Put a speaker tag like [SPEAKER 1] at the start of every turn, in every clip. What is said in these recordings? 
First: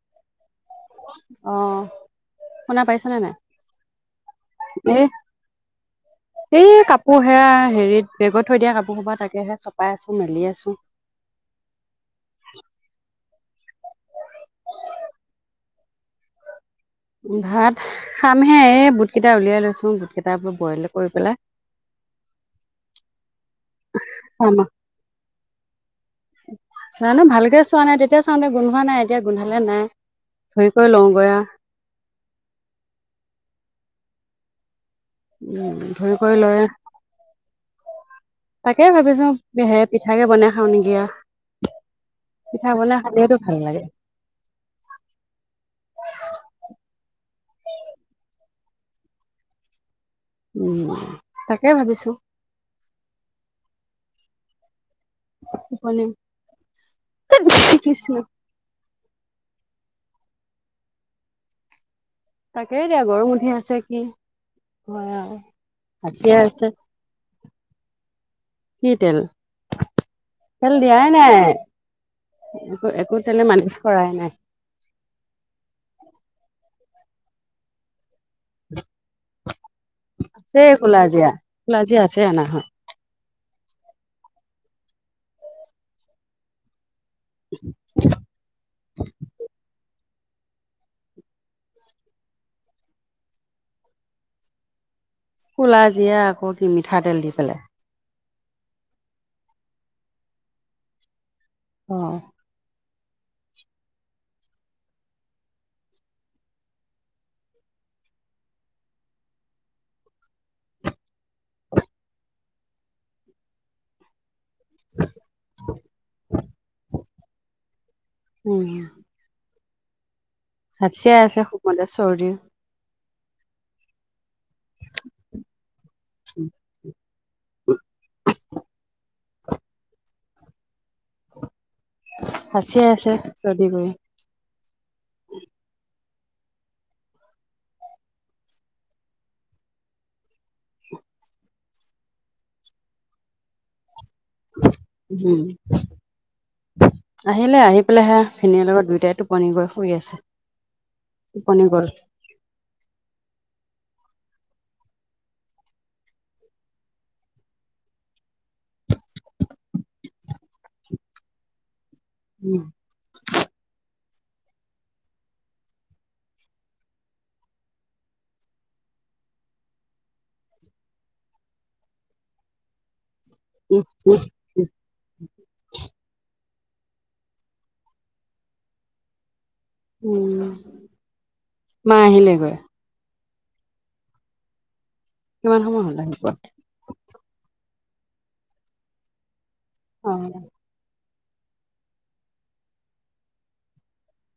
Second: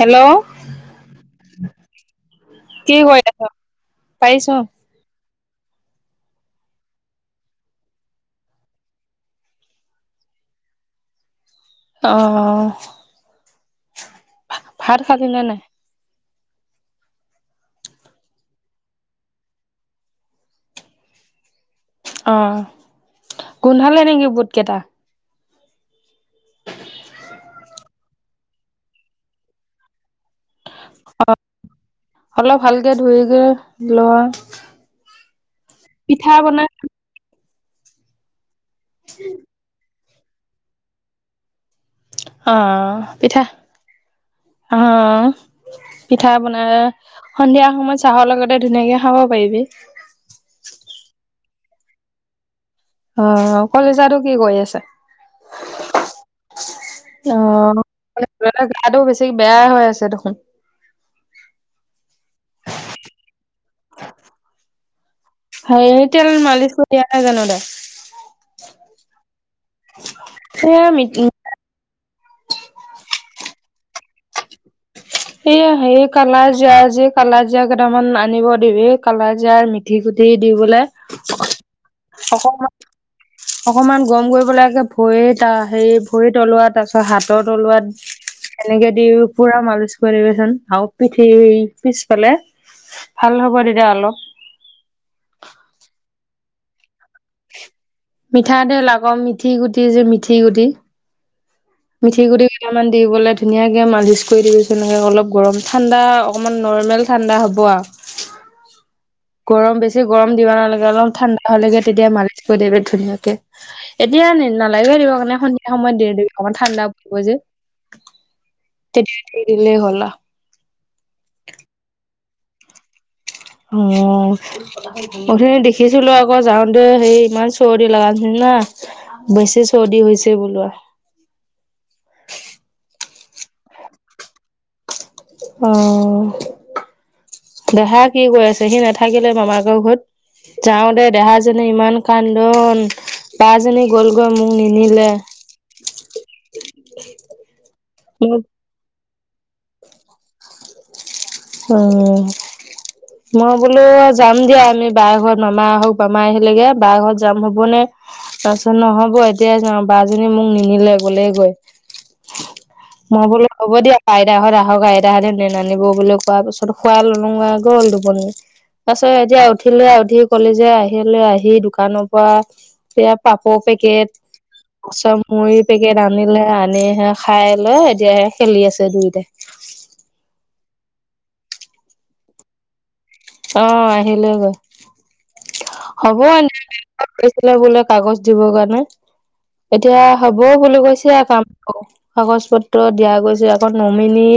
[SPEAKER 1] Hello
[SPEAKER 2] অ'। শুনা
[SPEAKER 1] কি
[SPEAKER 2] পাইছানে
[SPEAKER 1] কৰি
[SPEAKER 2] নাই
[SPEAKER 1] আছ পাৰিছ
[SPEAKER 2] [unintelligible] এই কাপোৰ সেয়া হেৰিত বেগত থৈ দিয়া কাপোৰ সোপা তাকেহে চপাই আছোঁ মেলি আছোঁ।
[SPEAKER 1] অ', ভাত খালিনে নাই।
[SPEAKER 2] ভাত খামহে এই বুট কেইটা উলিয়াই লৈছোঁ বুট কেইটা বোলো বইল কৰি পেলাই
[SPEAKER 1] অ', গোন্ধালে নেকি বুট
[SPEAKER 2] খাম আও
[SPEAKER 1] কেইটা।
[SPEAKER 2] জানো ভালকে চোৱা নাই তেতিয়া চাওঁতে গোন্ধোৱা হোৱা নাই এতিয়া গোন্ধালে নাই। [unintelligible] লওঁ গৈয়া।
[SPEAKER 1] অলপ ভালকৈ ধৰিকৈ লোৱা
[SPEAKER 2] উ'
[SPEAKER 1] পিঠা বনাই
[SPEAKER 2] [unintelligible] তাকে ভাবিছো হে পিঠাকে বনাই খাওঁ নেকি আও। পিঠা
[SPEAKER 1] অ'
[SPEAKER 2] বনাই খালেইতো
[SPEAKER 1] পিঠা
[SPEAKER 2] ভাল লাগে।
[SPEAKER 1] অ। পিঠা বনাই সন্ধিয়া সময়ত চাহৰ লগতে ধুনীয়াকে খাব পাৰিবি।
[SPEAKER 2] উম তাকে ভাবিছো।
[SPEAKER 1] অ কলিজাতো কি কৰি আছে?
[SPEAKER 2] টোপনি।
[SPEAKER 1] অ'
[SPEAKER 2] কৃষ্ণ।
[SPEAKER 1] [unintelligible] গাটো বেছি বেয়ায়ে হৈ আছে দেখোন।
[SPEAKER 2] তাকে এতিয়া গৰম উঠি আছে কি হয় আও।
[SPEAKER 1] [unintelligible] তেল
[SPEAKER 2] হাচিয়ে আছে
[SPEAKER 1] মালিচ কৰি দিয়া নাই জানো তাক?
[SPEAKER 2] কি তেল? তেল দিয়াই
[SPEAKER 1] তাই? এ
[SPEAKER 2] নাই। একো একো তেলে মালিচ কৰাই নাই।
[SPEAKER 1] এইয়া হেৰি কালাজিৰা যি কালা জিৰা কেইটামান আনিব। দিবি কালা জিৰা মিথি গুটি দি
[SPEAKER 2] এই
[SPEAKER 1] বোলে
[SPEAKER 2] ক'লা জীয়া ক'লা জীয়া আছে অনা হয়
[SPEAKER 1] অকমান অকমান গৰম কৰিব পেলাই যে ভৰিত আহ হেৰি ভৰি তলুৱাত [unintelligible] হাতৰ তলুৱাত এনেকে দি পুৰা মালিছ কৰিবাচোন হাও পিঠিৰ পিছফালে ভাল হ'ব তেতিয়া অলপ।
[SPEAKER 2] কলা জিৰা আকৌ কি মিঠাতেল দি পেলাই।
[SPEAKER 1] মিঠাতেল আকৌ মিঠি গুটি যে মিঠি গুটি।
[SPEAKER 2] অ
[SPEAKER 1] মিঠি গুটি কেইটামান দি পলে ধুনীয়াকে মালিচ কৰি দিবিচোন এনেকে অলপ গৰম ঠাণ্ডা অকণমান নৰ্মেল ঠাণ্ডা হ'ব আ। গৰম বেছি গৰম দিব নালাগে অলপ ঠাণ্ডা হলে তেতিয়া মালিছ কৰি দিবি ধুনীয়াকে। এতিয়া নালাগে দিব কাৰণে সন্ধিয়া সময়ত দে দিবি অকণমান ঠাণ্ডা পৰিব যে।
[SPEAKER 2] উম।
[SPEAKER 1] এতিয়া দি দিলেই হ'ল আ।
[SPEAKER 2] হাচিয়াই আছে খুউবমতে চৰ্দি।
[SPEAKER 1] অহ। উঠনি দেখিছিলো আকৌ যাওঁতে হেই ইমান চৰ্দি লগ নিচিনা। বেছি চৰ্দি হৈছে বোলো আ।
[SPEAKER 2] হাচিয়াই আছে চৰ্দি কৰি।
[SPEAKER 1] অঁহ। দেহা কি কৰি আছে, সি নাথাকিলে মামায়েকৰ ঘৰত। যাওঁতে দেহাজনী ইমান কান্দোন বা জনী গলগৈ মোক নিনিলে।
[SPEAKER 2] উম, আহিলে আহি পেলাই হেয়া
[SPEAKER 1] মোক
[SPEAKER 2] ভিনীৰ লগত দুইটাই টোপ- পনি গৈ শুই আছে। টোপনি গ'ল
[SPEAKER 1] উম। মই বোলো যাম দিয়া আমি বাই ঘৰত মামা আহক বমাই আহিলেগে বাই ঘৰত যাম হ'বনে। তাৰপিছত নহব এতিয় যাওঁ বাজনী মোক নিনিলে গলে গৈ।
[SPEAKER 2] উম।
[SPEAKER 1] মই বোলো হ'ব দিয়া আইটাহঁত আহক আইতাহঁতে নীলে নিব বোলো। তাৰ পিছত খোৱাই ললুং আও গ'ল টুপনি। পাছত এতিয়া উঠিলে উঠি কলিজাই আহিলে আহি দোকানৰ পৰা। এয়া পাপ
[SPEAKER 2] উম
[SPEAKER 1] পেকেট
[SPEAKER 2] উম
[SPEAKER 1] পিচত মুড়ী পেকেট আনিলে আনি সেয়া খাই লৈ এতিয়া হে খেলি আছে দুইটাই।
[SPEAKER 2] উম মা আহিলে গৈ?
[SPEAKER 1] অঁ! আহিলোঁ গৈ। [inaudible]
[SPEAKER 2] কিমান সময় হ'ল আহি পোৱা? [unintelligible]
[SPEAKER 1] [inaudible] বোলে কাগজ দিবৰ কাৰণে এতিয়া
[SPEAKER 2] অ
[SPEAKER 1] হব বুলি কৈছে কাম। কাগজ-পত্ৰ দিয়া গৈছে। আকৌ নমিনী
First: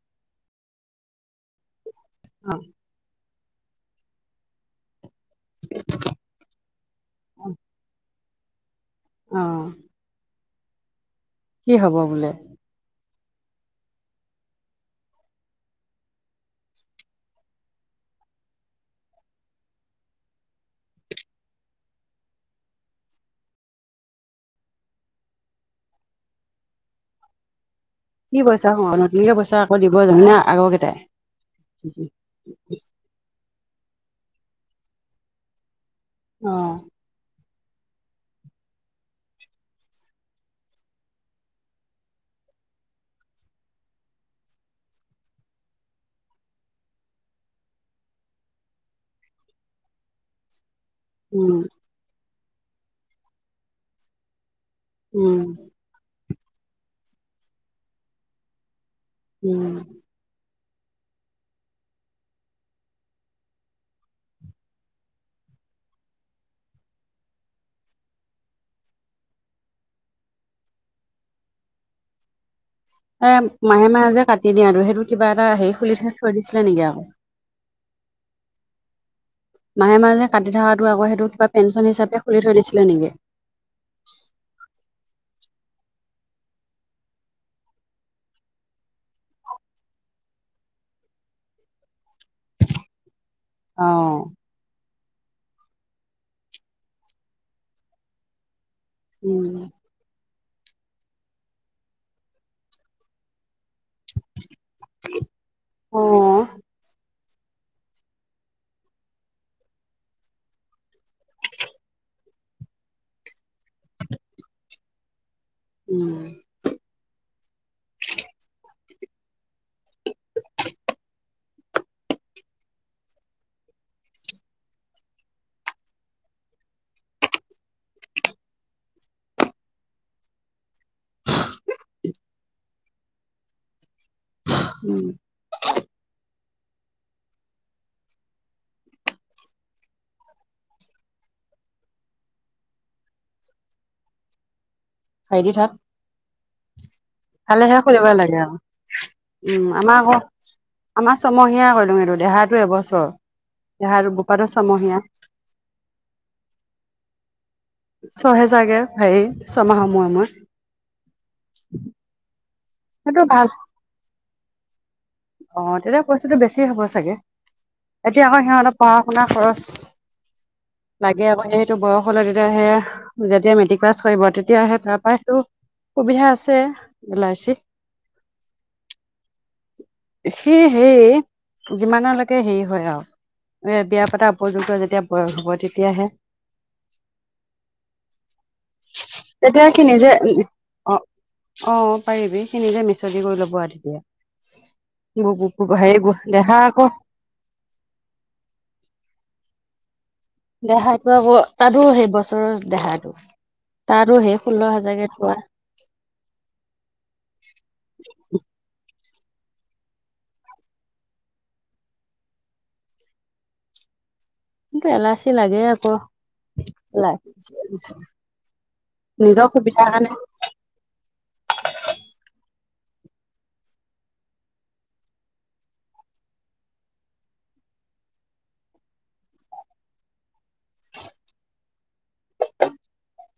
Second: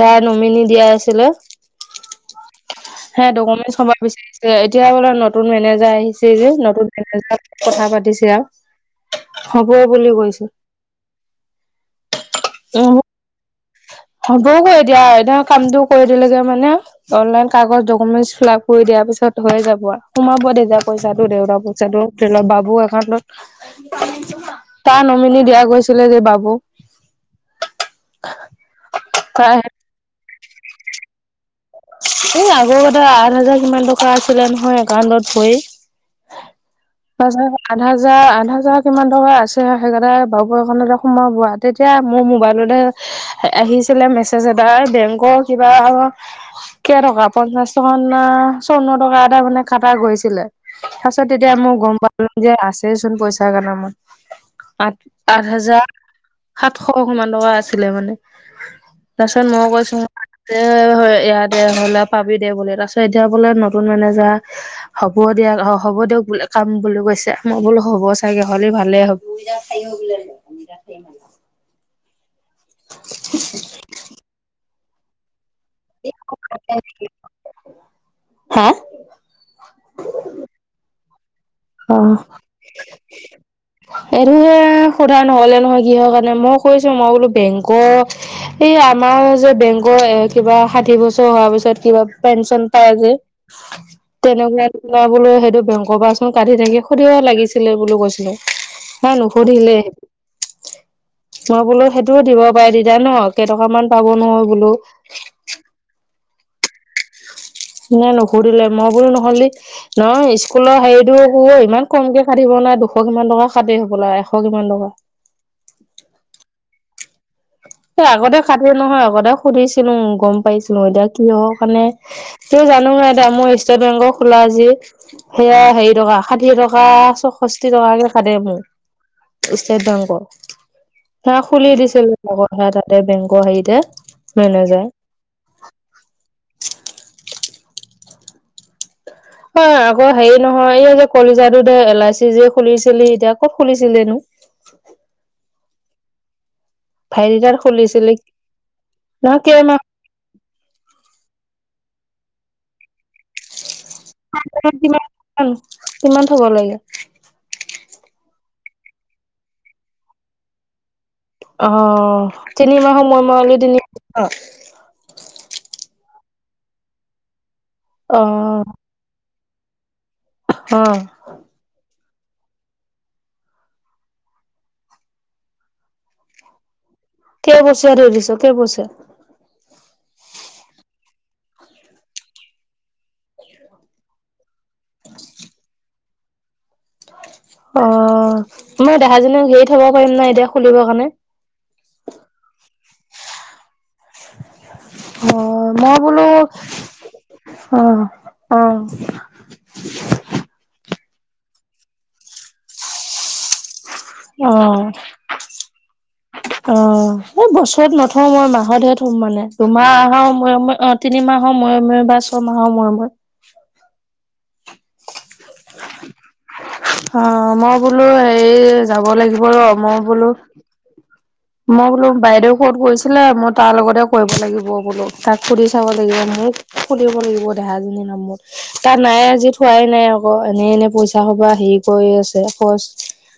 [SPEAKER 1] যাৰ নমিনী দিয়া আছিলে [inaudible]
[SPEAKER 2] অ [unintelligible]
[SPEAKER 1] হে ডকুমেণ্টছসমূহ বিচাৰিছে এতিয়া বোলে ন [inaudible] নতুন মেনেজাৰ আহিছে যে। নতুন মেনেজাৰ কথা পাতিছে আৰু। [inaudible]
[SPEAKER 2] অ
[SPEAKER 1] [unintelligible] হব বুলি কৈছে।
[SPEAKER 2] কি হ'ব বোলে? [unintelligible]
[SPEAKER 1] উহ [inaudible] হব গৈ দিয়া এতিয়া কামটো কৰি দিলে গে মানে। [inaudible] অনলাইন কাগজ ডকুমেন্টছ ফিল আপ কৰি দিয়াৰ পিছত হৈ যাব। সোমাব তেতিয়া পইচাটো দেউতাৰ [inaudible] প‌ইচাটো [unintelligible] বাবু একাউণ্টত [unintelligible] তাৰ নমিনী দিয়া গৈছিলে যে বাবু।
[SPEAKER 2] কি পইচা সোমাবনো নতুনকে পইচা
[SPEAKER 1] তাৰ
[SPEAKER 2] আকৌ দিব জানো নে আগৰ কেইটাই? [inaudible]
[SPEAKER 1] এই আগৰ কেইটা আঠ হাজাৰ কিমান টকা আছিলে নহয় একাউণ্টত হৈ। [unintelligible]
[SPEAKER 2] অঁ! [inaudible]
[SPEAKER 1] আঠ হাজাৰ, আঠ হাজাৰ কিমান টকা আছে সেইকেইটা বাবু একাউন্ততে সোমাব। [inaudible] তেতিয়া মোৰ মোবাইলতে আহিছিলে মেছেজ এটা বেংকৰ কিবা [inaudible] কে টকা পঞ্চাশ টকা না চৌৱন্ন টকা এটা মানে কাটা গৈছিলে। [inaudible] তাৰপিছত
[SPEAKER 2] উম
[SPEAKER 1] তেতিয়া মই গম পালোঁ যে আছে চোন পইচা কেইটামান আ [inaudible]
[SPEAKER 2] উম
[SPEAKER 1] আঠ হাজাৰ সাতশ কিমান টকা আছিলে মানে। [inaudible] তাৰপিছত
[SPEAKER 2] উম,
[SPEAKER 1] মই কৈছোঁ যে ইয়াত [inaudible] দে হ'লে পাবি দে বোলে। তাৰপিছত এতিয়া বোলে নতুন মেনেজা [inaudible] হ'ব দিয়া অ হ'ব দিয়ক বোলে কাম বুলি কৈছে, মই বোলো হ'ব চাগে, হ'লে ভালে হ'ব। [inaudible] [inaudible] খাইও বোলে [unintelligible] [inaudible]
[SPEAKER 2] এ মাহে-মাহে যে কাটি দিয়ে আৰু সেইটো কিবা এটা হেৰি [inaudible] খুলি থোৱা থৈ দিছিলে নেকি আকৌ। [inaudible] মাহে-মাহে যে কাটি থকাটো আকৌ সেইটো কিবা পেঞ্চন
[SPEAKER 1] অ
[SPEAKER 2] হিচাপে খুলি থৈ দিছিলে নেকি? [inaudible]
[SPEAKER 1] এইটোহে সোধা নহলে নহয় কিহৰ কাৰণে মই কৈছো মই বোলো বেংকৰ [inaudible] এই আমাৰ যে বেংকৰ এ কিবা ষাঠি বছৰ হোৱাৰ পিছত কিবা [unintelligible] পেঞ্চন পাই যে
[SPEAKER 2] অ',
[SPEAKER 1] তেনেকুৱা কিবা বোলো সেইটো বেংকৰ পৰা [inaudible] কাটি থাকে সুধিব লাগিছিলে বুলি কৈছিলো নাই
[SPEAKER 2] উম।
[SPEAKER 1] নুসুধিলে। [inaudible] মই বোলো সেইটোও দিব পাৰে তেতিয়া ন কেইটকা মান পাব নহয় বোলো। [inaudible]
[SPEAKER 2] অঁ! [unintelligible]
[SPEAKER 1] নাই নুখুধিলে মই বোলো নহ'লে [inaudible] নহয় স্কুলৰ হেৰিটো ইমান কমকে কাটিব নে দুশ কিমান টকা কাটে হ'বলা আৰু এশ কিমান টকা। [inaudible]
[SPEAKER 2] [inaudible]
[SPEAKER 1] এ আগতে কাটি নহয় আগতে সুধিছিলো গম পাইছিলোঁ। এতিয়া কিহৰ কাৰণে [unintelligible] ত জানো দে মোৰ ষ্টেট বেংকৰ খোলা যে [inaudible] সেয়া হেৰি টকা ষাঠি টকা, চৌষষ্ঠি টকাকে কাটে মোৰ। [inaudible] ষ্টেট বেংকৰ। ত এওঁ খুলি দিছিল লগত [inaudible] [unintelligible] তাতে বেংকৰ হেৰিতে মেনেজা [inaudible]
[SPEAKER 2] উম [unintelligible]
[SPEAKER 1] হয় আকৌ হেৰি নহয় এই যে কলিজাটো এল আই চি যে খুলিছিলি এতিয়া ক'ত খুলিছিলি নো? [inaudible]
[SPEAKER 2] খাইডি থাক।
[SPEAKER 1] ভাইটি তাত
[SPEAKER 2] ভালেহে খুলিব
[SPEAKER 1] খুলিছিলি
[SPEAKER 2] লাগে আক
[SPEAKER 1] নহয়
[SPEAKER 2] উম
[SPEAKER 1] কেইমাহ
[SPEAKER 2] আমাৰ আক আমাৰ ছমহীয়া কৰিলো এইটো দেহাতো এবছৰ দেহাটো বোপাৰটো ছমহীয়া
[SPEAKER 1] কিমান কিমান থব লাগে?
[SPEAKER 2] ছহেজাৰ কে হেৰি ছয়মাহৰ মোৰে মোৰে
[SPEAKER 1] অ তিনিমাহ মোৰে
[SPEAKER 2] সেইটো ভাল
[SPEAKER 1] মোৰে নিদিলি অ
[SPEAKER 2] অ তেতিয়া পইচাটো বেছি হ'ব চাগে এতিয়া আকৌ সিহঁত
[SPEAKER 1] অ
[SPEAKER 2] পা আপোনাৰ খৰচ লাগে আকৌ এই টো বয়স হলে তেতিয়াহে যেতিয়া মেট্ৰিক পাছ কৰিব তেতিয়াহে তাৰ পাহেটো সুবিধা আছে।
[SPEAKER 1] কেইবছৰীয়া থৈ দিছ কেইবছৰীয়া?
[SPEAKER 2] সি হে যিমানলৈকে হেৰি হয় আৰু এ বিয়া পাতা উপযুক্ত যেতিয়া হ'ব তেতিয়াহে
[SPEAKER 1] অ মই দেহাজনী
[SPEAKER 2] তেতিয়া
[SPEAKER 1] হেৰি
[SPEAKER 2] সি
[SPEAKER 1] থব
[SPEAKER 2] নিজে
[SPEAKER 1] পাৰিম নাই এতিয়া খুলিবৰ
[SPEAKER 2] অ
[SPEAKER 1] কাৰণে।
[SPEAKER 2] অ পাৰিবি সি নিজে মিছৰদি কৰি ল'ব আৰু তেতিয়া
[SPEAKER 1] অ মই
[SPEAKER 2] হেৰি
[SPEAKER 1] বোলো
[SPEAKER 2] দেহা আকৌ
[SPEAKER 1] অ অ
[SPEAKER 2] দেহাটো আকৌ তাতো সেই বছৰৰ দেহাটো তাতো সেই
[SPEAKER 1] অ
[SPEAKER 2] ষোল্ল হাজাৰকে থোৱা।
[SPEAKER 1] অ এই বছৰত নথওঁ মই মাহতহে থম মানে দুমাহ হ মোৰে মোৰে অ তিনিমাহৰ মোৰে মোৰে বা ছয়মাহৰ মোৰে মোৰে।
[SPEAKER 2] কিন্তু এলাচি লাগে।
[SPEAKER 1] অ মই বোলো হেৰি যাব লাগিব
[SPEAKER 2] নিজৰ
[SPEAKER 1] ৰ
[SPEAKER 2] সুবিধাৰ
[SPEAKER 1] মই
[SPEAKER 2] কাৰণে
[SPEAKER 1] বোলো মই বোলো বাইদেউ ক'ত কৰিছিলে মই তাৰ লগতে কৰিব লাগিব বোলো তাক সুধি চাব লাগিব মোক খুলিব লাগিব দেহাজনীৰ নামত তাত নাই আজি থোৱাই নাই আকৌ এনেই এনে পইচা সোপা হেৰি কৰি আছে খৰচ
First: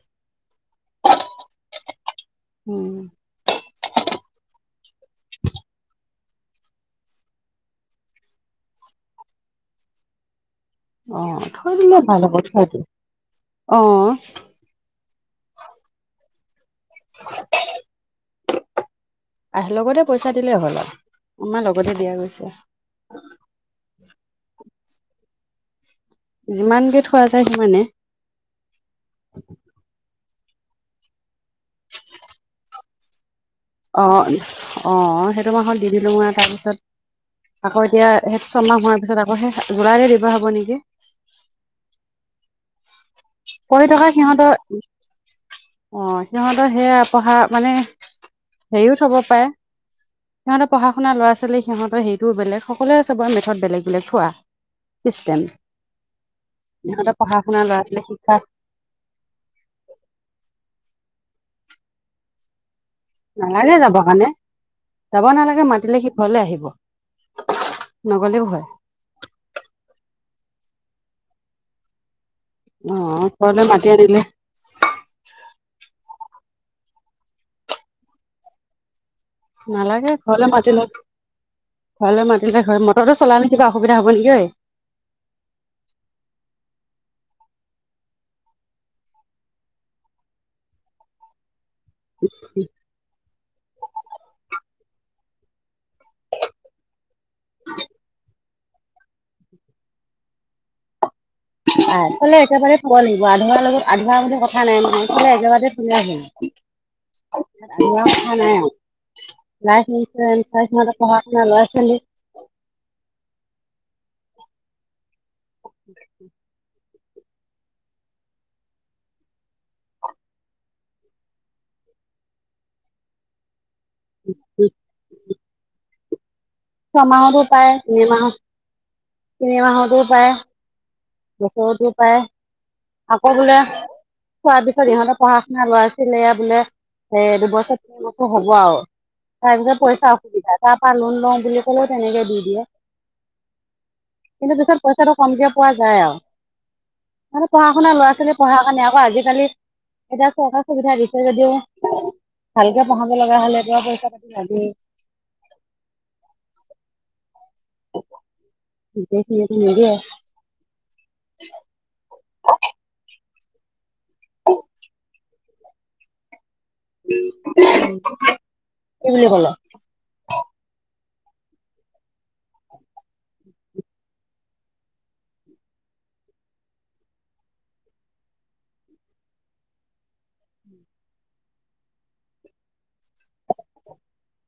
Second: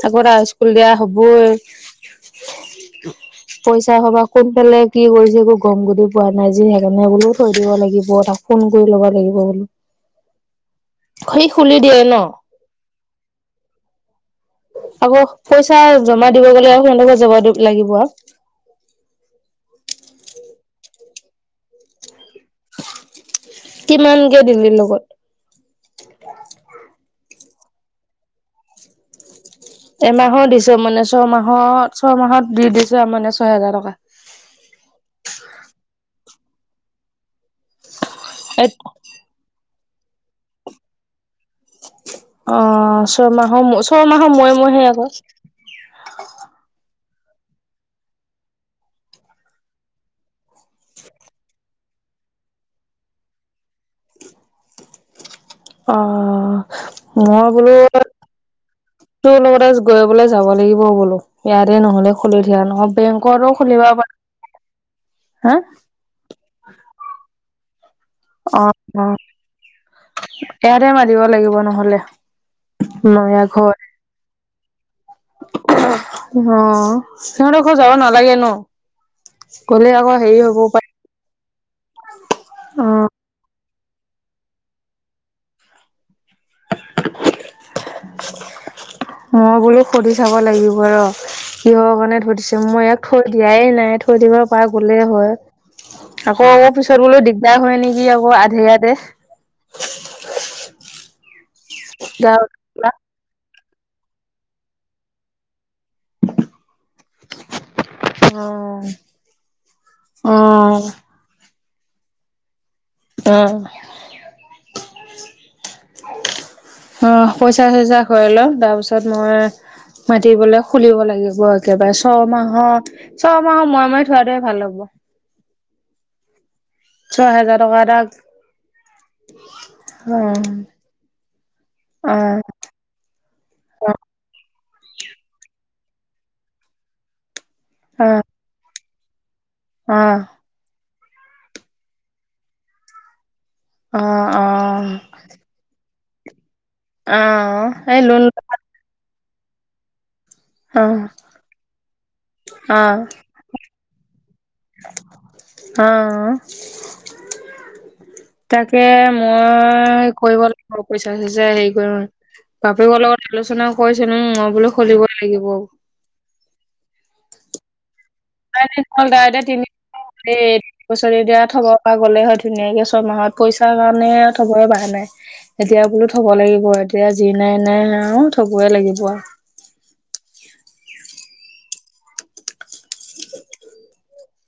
[SPEAKER 1] তাকো এতিয়া স্কুল দিয়া হ'বই।
[SPEAKER 2] উম।
[SPEAKER 1] পইচা সোপা কোন ফালে কি কৰিছে একো গম গতি পোৱা নাই যেনে তেনে বোলো থৈ দিব লাগিব তাক ফোন কৰি ল'ব লাগিব বোলো
[SPEAKER 2] অ
[SPEAKER 1] সি
[SPEAKER 2] থৈ
[SPEAKER 1] খুলি
[SPEAKER 2] দিলে
[SPEAKER 1] দিয়ে ন
[SPEAKER 2] ভাল হ'ব থৈ দি অ
[SPEAKER 1] আকৌ পইচা জমা দিব গ'লে আকৌ কেনেকে জমা দিব লাগিব আৰু
[SPEAKER 2] আহি ল'ব দে পইচা দিলেই হ'ল আৰু আমাৰ লগতে দিয়া গৈছে।
[SPEAKER 1] কিমানকে দিলি লগত?
[SPEAKER 2] যিমানকে থোৱা যায় সিমানে।
[SPEAKER 1] এমাহৰ দিছো মানে ছমাহত ছমাহত দি দিছো মানে ছয় হেজাৰ টকা।
[SPEAKER 2] অঁ অঁ সেইটো মাহত দি দিলোঁ আ আৰু তাৰপিছত আকৌ এতিয়া সেই
[SPEAKER 1] এ
[SPEAKER 2] ছমাহ হোৱাৰ পিছত আকৌ সেই জুলাইতে দিয়া হ'ব নেকি?
[SPEAKER 1] অ ছয়মাহৰ
[SPEAKER 2] পঢ়ি থকা
[SPEAKER 1] ছয়মাহৰ
[SPEAKER 2] সিহঁতৰ
[SPEAKER 1] মোৰে মোৰে সেই আকৌ
[SPEAKER 2] অ সিহঁতৰ সেয়া পঢ়া মানে হেৰিও থব পাৰে। সিহঁতে পঢ়া শুনা ল'ৰা ছোৱালী সিহঁতৰ সেইটো বেলেগ সকলে চাব মেথত বেলেগ বেলেগ থোৱা চিষ্টেম।
[SPEAKER 1] অ
[SPEAKER 2] সিহঁতে পঢ়া
[SPEAKER 1] মই
[SPEAKER 2] শুনাৰ
[SPEAKER 1] বোলো
[SPEAKER 2] ল'ৰা -ছোৱালী শিক্ষা
[SPEAKER 1] তোৰ লগতে গৈ পালে যাব লাগিব বোলো ইয়াৰে নহ'লে খুলি দিয়া নহয়।
[SPEAKER 2] নালাগে যাব কাৰণে যাব
[SPEAKER 1] হা
[SPEAKER 2] নালাগে মাতিলে সি ঘৰলে আহিব। নগ'লেও হয়।
[SPEAKER 1] অ ইয়াতে মাতিব লাগিব নহ'লে।
[SPEAKER 2] অ',
[SPEAKER 1] নয়া
[SPEAKER 2] ঘৰলৈ
[SPEAKER 1] ঘৰ
[SPEAKER 2] মাতি আনিলে
[SPEAKER 1] অ সিহঁত ঘ যাব নালাগে ন গ'লে
[SPEAKER 2] নালাগে
[SPEAKER 1] আকৌ হেৰি
[SPEAKER 2] ঘৰলৈ
[SPEAKER 1] হ'বও পাই
[SPEAKER 2] মাতিলে ঘৰলৈ মাতিলে ঘ
[SPEAKER 1] অ
[SPEAKER 2] মটৰটো চলালে কিবা অসুবিধা হ'ব নেকি ঐ
[SPEAKER 1] মই বোলো সুধি চাব লাগিব ৰ কিহৰ কাৰণে ধ দিছো মই ইয়াক থৈ দিয়াই নাই থৈ দিব পৰা গ'লেই হয় আকৌ পিছত বোলো দিগদাৰ হয় নিকি আকৌ আধেয়াতে
[SPEAKER 2] আই
[SPEAKER 1] অ
[SPEAKER 2] থলে একেবাৰে থব লাগিব আধৰুৱা লগত আধৰুৱা বুলি কথা নাই নহয় থলে একেবাৰতে থলেই হ'ল তেনেকুৱা কথা নাই লাইফ
[SPEAKER 1] অ
[SPEAKER 2] ইঞ্চুৰ [unintelligible] ল'ৰা ছোৱালী
[SPEAKER 1] অ
[SPEAKER 2] [unintelligible]
[SPEAKER 1] অ পইচা চইচা হৈ লওঁক তাৰপিছত মই সিহঁতি বোলে খুলিব লাগিব একেবাৰে ছমাহৰ ছমাহৰ মুৰে মুৰে থোৱাটোৱে ভাল হ'ব। ছয়
[SPEAKER 2] ছমাহতো
[SPEAKER 1] হেজাৰ
[SPEAKER 2] পায়
[SPEAKER 1] টকা এটা
[SPEAKER 2] তিনি মাহত তিনি মাহতো
[SPEAKER 1] অ
[SPEAKER 2] পাৰে। বছৰতো
[SPEAKER 1] অ
[SPEAKER 2] পায়ে আকৌ বোলে থোৱাৰ পিছত ইহঁতে পঢ়া শুনা ল'ৰা ছোৱালীয়ে বোলে এ দুবছৰ মই
[SPEAKER 1] অ
[SPEAKER 2] কৈছো হ'ব আউ তাৰপিছত
[SPEAKER 1] অ
[SPEAKER 2] পইচা অসুবিধা তাৰাপা লোন লওঁ বুলি ক'লেও তেনেকে দি দিয়ে
[SPEAKER 1] অ
[SPEAKER 2] কিন্তু পিছত
[SPEAKER 1] অ
[SPEAKER 2] পইচাটো কমকে পোৱা যায় আউ
[SPEAKER 1] অ
[SPEAKER 2] মানে পঢ়া শুনা
[SPEAKER 1] এই
[SPEAKER 2] ল'ৰা
[SPEAKER 1] লোন
[SPEAKER 2] ছোৱালীৰ পঢ়াৰ কাণে আকৌ আজিকালি এতিয়া চৰকাৰে
[SPEAKER 1] অ
[SPEAKER 2] সুবিধা দিছে যদিও ভালকে পঢ়াব লগা হলে এতি পইচা পাতি লাগেই
[SPEAKER 1] আহ তাকে
[SPEAKER 2] গোটেইখিনিতো নিদিয়ে
[SPEAKER 1] মই কৰিব লাগে ব পইচা চইচা হেৰি কৰি বাপেকৰ লগত আলোচনা কৰিছিলোং মই বোলো খুলিব লাগিব
[SPEAKER 2] [unintelligible] কি
[SPEAKER 1] [unintelligible]
[SPEAKER 2] বুলি
[SPEAKER 1] এতিয়া
[SPEAKER 2] ক'লে
[SPEAKER 1] তিনি [unintelligible] বছৰি দিয়া থব পৰা গলে হয় ধুনীয়াকে ছয়মাহত পইচাৰ কাৰণে থবই পৰা নাই এতিয়া বোলো থব লাগিব এতিয়া যি নাই নাই আৰু থবই লাগিব আউ
[SPEAKER 2] [unintelligible]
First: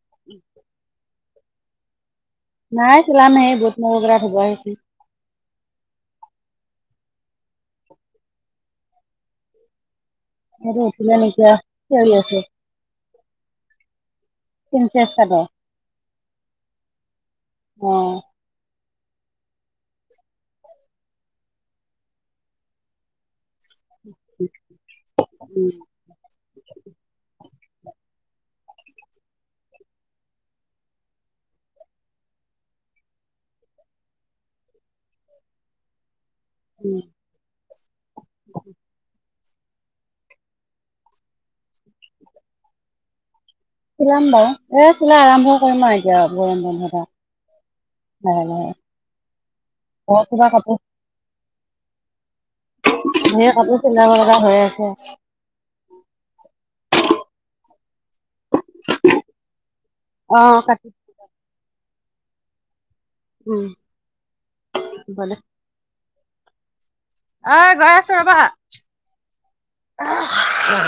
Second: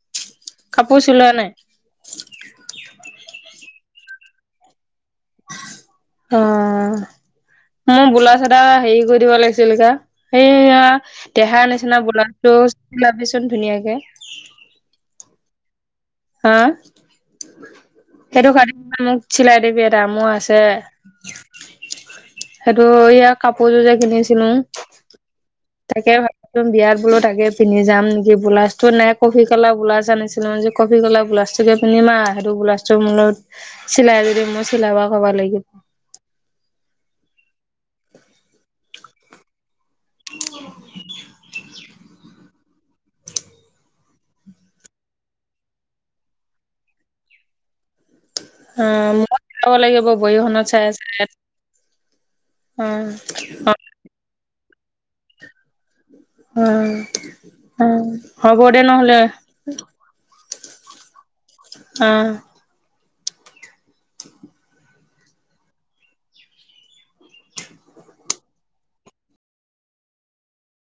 [SPEAKER 2] [unintelligible]
[SPEAKER 1] কাপোৰ চিলোৱা নাই
[SPEAKER 2] নাই চিলামে সেই বুট মগুকেইটা ধুবহে আহিছো
[SPEAKER 1] আ মোৰ বোলাউজ এটা হেৰি কৰি দিব লাগিছিল কা সেইয়া
[SPEAKER 2] সেইটো উঠিলে নেকি আৰু
[SPEAKER 1] দেহাৰ নিচিনা
[SPEAKER 2] চিঞৰি আছে
[SPEAKER 1] বোলাউজটো চিলাবিচোন ধুনীয়াকে
[SPEAKER 2] প্ৰিঞ্চেছ কাটৰ
[SPEAKER 1] আ
[SPEAKER 2] অ
[SPEAKER 1] সেইটো খালি মোক চিলাই দিবি এটা মো আছে সেইটো এয়া কাপোৰযোৰ যে কিনিছিলো
[SPEAKER 2] উম
[SPEAKER 1] তাকে ভাবিচোন বিয়াত বোলো তাকে পিন্ধি যাম নেকি ব্লাউজটো নাই কফি কালাৰ ব্লাজ আনিছিলোং যে কফি কলা ব্লাউজটোকে পিন্ধি আ সেইটো ব্লাউজ মো চিলাই যদি মো চিলাব কবা লাগিব
[SPEAKER 2] উম [unintelligible]
[SPEAKER 1] [unintelligible]
[SPEAKER 2] চিলাম বাৰু এ চিলাই আৰম্ভ কৰিম আৰু এতিয়া গৰম বন্ধ পা
[SPEAKER 1] অ মও চিলাব লাগিব
[SPEAKER 2] ঘৰত কিবা
[SPEAKER 1] বহীখনত
[SPEAKER 2] কাপোৰ
[SPEAKER 1] চাই চাই এট অ অ'
[SPEAKER 2] খেলাবা হৈ আছে
[SPEAKER 1] অ অ হ'ব দে নহ'লে
[SPEAKER 2] অ ক
[SPEAKER 1] উম
[SPEAKER 2] উম ভালে অ গৈ আছোঁ ৰবা